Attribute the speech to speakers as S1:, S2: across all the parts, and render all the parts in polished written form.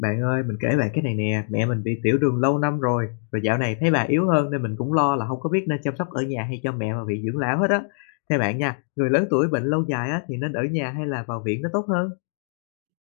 S1: Bạn ơi, mình kể bạn cái này nè, mẹ mình bị tiểu đường lâu năm rồi, rồi dạo này thấy bà yếu hơn nên mình cũng lo là không có biết nên chăm sóc ở nhà hay cho mẹ mà viện dưỡng lão hết á. Theo bạn nha, người lớn tuổi bệnh lâu dài á thì nên ở nhà hay là vào viện nó tốt hơn?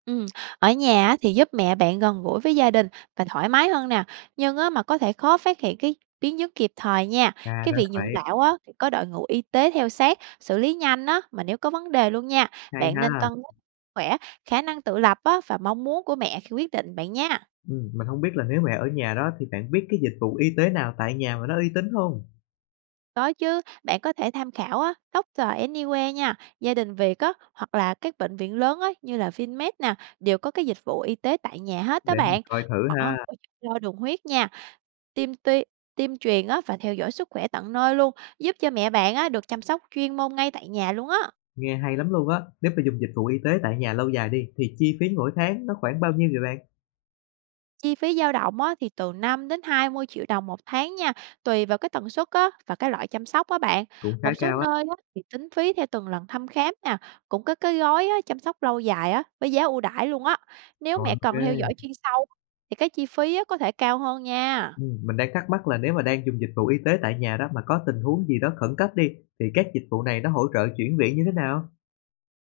S2: Ừm, ở nhà á thì giúp mẹ bạn gần gũi với gia đình và thoải mái hơn nè, nhưng á mà có thể khó phát hiện cái biến chứng kịp thời nha.
S1: À
S2: Cái
S1: ra là
S2: việc nhượng
S1: vậy,
S2: đạo á thì có đội ngũ y tế theo sát, xử lý nhanh á mà nếu có vấn đề luôn nha.
S1: hay
S2: Bạn nên
S1: ha.
S2: cân nhắc khỏe, khả năng tự lập á và mong muốn của mẹ khi quyết định bạn nha.
S1: Ừ, mình không biết là nếu mẹ ở nhà đó thì bạn biết cái dịch vụ y tế nào tại nhà mà nó uy tín không?
S2: Có chứ, bạn có thể tham khảo á Doctor Anywhere nha, gia đình Việt á hoặc là các bệnh viện lớn á như là Vinmed nè, đều có cái dịch vụ y tế tại nhà hết đó
S1: Để mình
S2: bạn.
S1: coi thử
S2: Họ hỗ
S1: ha.
S2: trợ đo đường huyết nha. Tiêm tuy tiêm truyền á và theo dõi sức khỏe tận nơi luôn, giúp cho mẹ bạn á được chăm sóc chuyên môn ngay tại nhà luôn á.
S1: Nghe hay lắm luôn á. Nếu mà dùng dịch vụ y tế tại nhà lâu dài đi thì chi phí mỗi tháng nó khoảng bao nhiêu vậy bạn?
S2: Chi phí dao động á thì từ 5 đến 20 triệu đồng một tháng nha, tùy vào cái tần suất á và cái loại chăm sóc á bạn.
S1: Cũng khá
S2: Một số
S1: cao á.
S2: nơi á thì tính phí theo từng lần thăm khám nè, cũng có cái gói á, chăm sóc lâu dài á với giá ưu đãi luôn á. Nếu mẹ
S1: Rồi ok.
S2: cần theo dõi chuyên sâu thì cái chi phí á có thể cao hơn nha.
S1: Mình đang thắc mắc là nếu mà đang dùng dịch vụ y tế tại nhà đó mà có tình huống gì đó khẩn cấp đi, thì các dịch vụ này nó hỗ trợ chuyển viện như thế nào?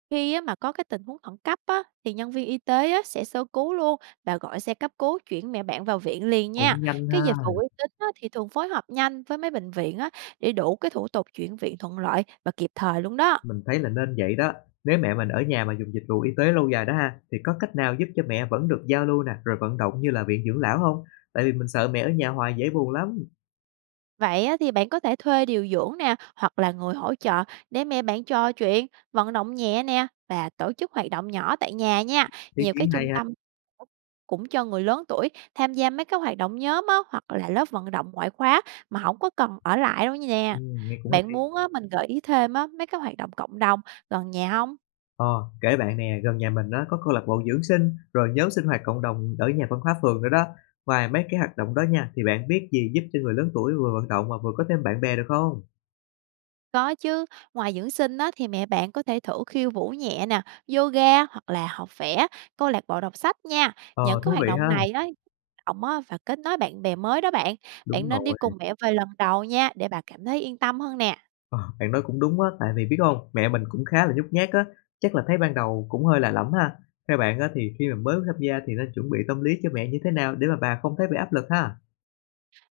S2: Khi á, mà có cái tình huống khẩn cấp á, thì nhân viên y tế á, sẽ sơ cứu luôn và gọi xe cấp cứu chuyển mẹ bạn vào viện liền nha.
S1: Cũng nhanh
S2: Cái dịch
S1: ha,
S2: vụ uy tín á, thì thường phối hợp nhanh với mấy bệnh viện á, để đủ cái thủ tục chuyển viện thuận lợi và kịp thời luôn đó.
S1: mình thấy là nên vậy đó. Nếu mẹ mình ở nhà mà dùng dịch vụ y tế lâu dài đó ha, thì có cách nào giúp cho mẹ vẫn được giao lưu nè, rồi vận động như là viện dưỡng lão không? Tại vì mình sợ mẹ ở nhà hoài dễ buồn lắm.
S2: Vậy á thì bạn có thể thuê điều dưỡng nè, hoặc là người hỗ trợ để mẹ bạn trò chuyện, vận động nhẹ nè và tổ chức hoạt động nhỏ tại nhà nha.
S1: Ý
S2: Nhiều cái
S1: kiến hay
S2: trung
S1: ha.
S2: tâm cũng cho người lớn tuổi tham gia mấy cái hoạt động nhóm á, hoặc là lớp vận động ngoại khóa mà không có cần ở lại đâu nha.
S1: Ừm, nghe cũng
S2: Bạn muốn á, mình gợi ý thêm á, mấy cái hoạt động cộng đồng gần nhà không?
S1: Ờ, kể bạn nè, gần nhà mình á, có câu lạc bộ dưỡng sinh, rồi nhóm sinh hoạt cộng đồng ở nhà văn hóa phường nữa đó. Ngoài mấy cái hoạt động đó nha, thì bạn biết gì giúp cho người lớn tuổi vừa vận động mà vừa có thêm bạn bè được không?
S2: Có chứ, ngoài dưỡng sinh á, thì mẹ bạn có thể thử khiêu vũ nhẹ nè, yoga hoặc là học vẽ, câu lạc bộ đọc sách nha.
S1: Ờ,
S2: Những cái
S1: thú vị
S2: hoạt động
S1: ha.
S2: này đó động á, và kết nối bạn bè mới đó bạn.
S1: Đúng
S2: Bạn nên đi
S1: rồi.
S2: cùng mẹ vài lần đầu nha để bà cảm thấy yên tâm hơn nè.
S1: Ờ, bạn nói cũng đúng á, tại vì biết không, mẹ mình cũng khá là nhút nhát á, chắc là thấy ban đầu cũng hơi lạ lẫm ha. Theo bạn á, thì khi mà mới tham gia thì nên chuẩn bị tâm lý cho mẹ như thế nào để mà bà không thấy bị áp lực ha?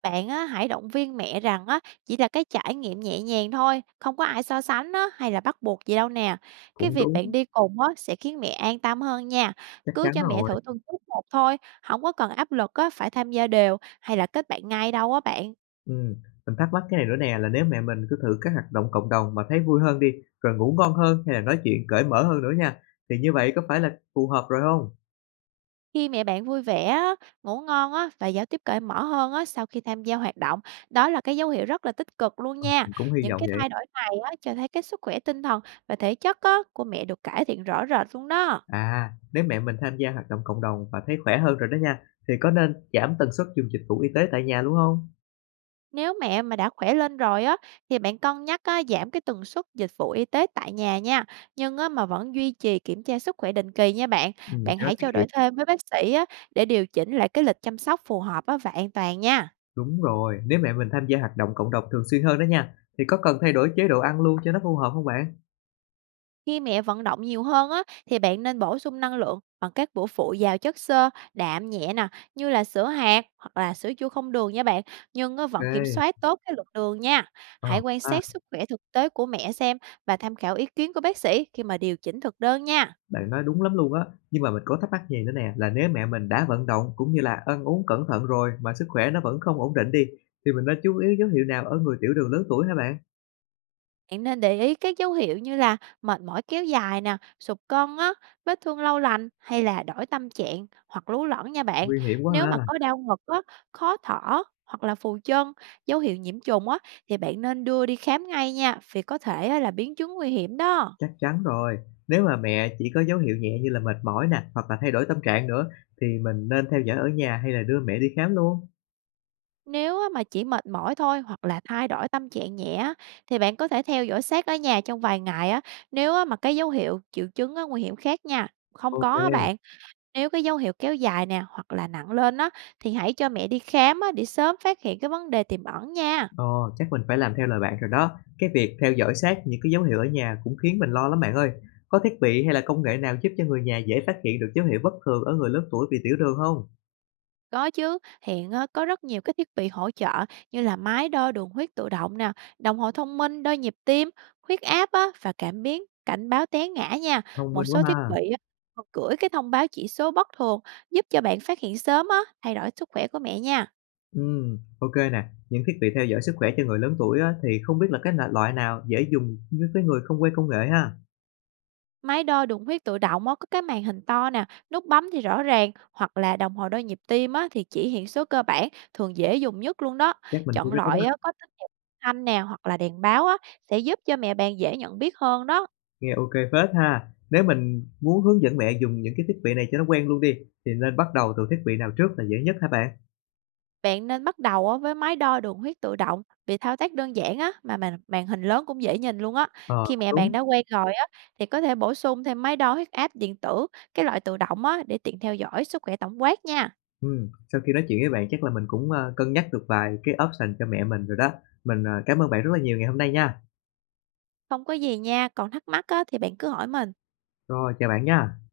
S2: Bạn á, hãy động viên mẹ rằng á, chỉ là cái trải nghiệm nhẹ nhàng thôi, không có ai so sánh á, hay là bắt buộc gì đâu nè. Cái
S1: Cũng
S2: việc
S1: đúng,
S2: bạn đi cùng á, sẽ khiến mẹ an tâm hơn nha.
S1: chắc
S2: Cứ
S1: chắn
S2: cho mẹ
S1: rồi.
S2: thử từng chút một thôi, không có cần áp lực á, phải tham gia đều hay là kết bạn ngay đâu á bạn.
S1: Ừm, mình thắc mắc cái này nữa nè, là nếu mẹ mình cứ thử các hoạt động cộng đồng mà thấy vui hơn đi, rồi ngủ ngon hơn hay là nói chuyện cởi mở hơn nữa nha, thì như vậy có phải là phù hợp rồi không?
S2: Khi mẹ bạn vui vẻ, á, ngủ ngon á, và giao tiếp cởi mở hơn á, sau khi tham gia hoạt động, đó là cái dấu hiệu rất là tích cực luôn nha.
S1: Mình cũng hy
S2: Những
S1: vọng
S2: cái
S1: vậy.
S2: thay đổi này á, cho thấy cái sức khỏe tinh thần và thể chất á, của mẹ được cải thiện rõ rệt luôn đó.
S1: À, nếu mẹ mình tham gia hoạt động cộng đồng và thấy khỏe hơn rồi đó nha, thì có nên giảm tần suất dùng dịch vụ y tế tại nhà luôn không?
S2: Nếu mẹ mà đã khỏe lên rồi á thì bạn cân nhắc á, giảm cái tần suất dịch vụ y tế tại nhà nha, nhưng á, mà vẫn duy trì kiểm tra sức khỏe định kỳ nha bạn. Bạn
S1: Cho nó
S2: hãy
S1: tiết
S2: trao
S1: kiệm.
S2: đổi thêm với bác sĩ á, để điều chỉnh lại cái lịch chăm sóc phù hợp á, và an toàn nha.
S1: Đúng rồi, nếu mẹ mình tham gia hoạt động cộng đồng thường xuyên hơn đó nha, thì có cần thay đổi chế độ ăn luôn cho nó phù hợp không bạn?
S2: Khi mẹ vận động nhiều hơn á, thì bạn nên bổ sung năng lượng bằng các bữa phụ giàu chất xơ, đạm nhẹ nè, như là sữa hạt hoặc là sữa chua không đường nha bạn, nhưng á, vẫn kiểm soát
S1: Ok.
S2: tốt cái lượng đường nha.
S1: Ờ.
S2: Hãy quan
S1: Ha.
S2: sát sức khỏe thực tế của mẹ xem và tham khảo ý kiến của bác sĩ khi mà điều chỉnh thực đơn nha.
S1: Bạn nói đúng lắm luôn á, nhưng mà mình có thắc mắc gì nữa nè, là nếu mẹ mình đã vận động cũng như là ăn uống cẩn thận rồi mà sức khỏe nó vẫn không ổn định đi, thì mình nên chú ý dấu hiệu nào ở người tiểu đường lớn tuổi hả bạn?
S2: Bạn nên để ý các dấu hiệu như là mệt mỏi kéo dài nè, sụt cân á, vết thương lâu lành hay là đổi tâm trạng hoặc lú lẫn nha bạn.
S1: Nguy hiểm quá
S2: Nếu mà
S1: ha,
S2: có đau ngực á, khó thở hoặc là phù chân, dấu hiệu nhiễm trùng á thì bạn nên đưa đi khám ngay nha, vì có thể á, là biến chứng nguy hiểm đó.
S1: chắc chắn rồi. Nếu mà mẹ chỉ có dấu hiệu nhẹ như là mệt mỏi nè, hoặc là thay đổi tâm trạng nữa, thì mình nên theo dõi ở nhà hay là đưa mẹ đi khám luôn?
S2: Nếu á mà chỉ mệt mỏi thôi hoặc là thay đổi tâm trạng nhẹ á, thì bạn có thể theo dõi sát ở nhà trong vài ngày á, nếu á mà cái dấu hiệu triệu chứng á nguy hiểm khác nha. Không có á
S1: Ok.
S2: bạn, nếu cái dấu hiệu kéo dài nè hoặc là nặng lên á thì hãy cho mẹ đi khám á để sớm phát hiện cái vấn đề tiềm ẩn nha.
S1: Ồ, chắc mình phải làm theo lời bạn rồi đó. Cái việc theo dõi sát những cái dấu hiệu ở nhà cũng khiến mình lo lắm bạn ơi. Có thiết bị hay là công nghệ nào giúp cho người nhà dễ phát hiện được dấu hiệu bất thường ở người lớn tuổi bị tiểu đường không?
S2: Có chứ, hiện á, có rất nhiều cái thiết bị hỗ trợ như là máy đo đường huyết tự động nè, đồng hồ thông minh đo nhịp tim, huyết áp á, và cảm biến cảnh báo té ngã nha.
S1: Thông
S2: Một
S1: minh quá
S2: số
S1: ha.
S2: thiết bị á, còn gửi cái thông báo chỉ số bất thường giúp cho bạn phát hiện sớm á, thay đổi sức khỏe của mẹ nha.
S1: Ok nè. Những thiết bị theo dõi sức khỏe cho người lớn tuổi á, thì không biết là cái loại loại nào dễ dùng với cái người không quen công nghệ ha.
S2: Máy đo đường huyết tự động á, có cái màn hình to nè, nút bấm thì rõ ràng, hoặc là đồng hồ đo nhịp tim á, thì chỉ hiện số cơ bản, thường dễ dùng nhất luôn đó.
S1: Chắc mình mua
S2: Chọn
S1: cái đó đó.
S2: loại á, có tín hiệu thanh nè hoặc là đèn báo á, sẽ giúp cho mẹ bạn dễ nhận biết hơn đó.
S1: Nghe ok phết ha. Nếu mình muốn hướng dẫn mẹ dùng những cái thiết bị này cho nó quen luôn đi, thì nên bắt đầu từ thiết bị nào trước là dễ nhất hả bạn?
S2: Bạn nên bắt đầu á, với máy đo đường huyết tự động vì thao tác đơn giản á, mà màn hình lớn cũng dễ nhìn luôn á.
S1: Ờ,
S2: Khi mẹ bạn
S1: đúng.
S2: đã quen rồi á, thì có thể bổ sung thêm máy đo huyết áp điện tử, cái loại tự động á, để tiện theo dõi sức khỏe tổng quát nha.
S1: Sau khi nói chuyện với bạn chắc là mình cũng, cân nhắc được vài cái option cho mẹ mình rồi đó. Mình, cảm ơn bạn rất là nhiều ngày hôm nay nha.
S2: Không có gì nha, còn thắc mắc á, thì bạn cứ hỏi mình.
S1: Rồi, chào bạn nha.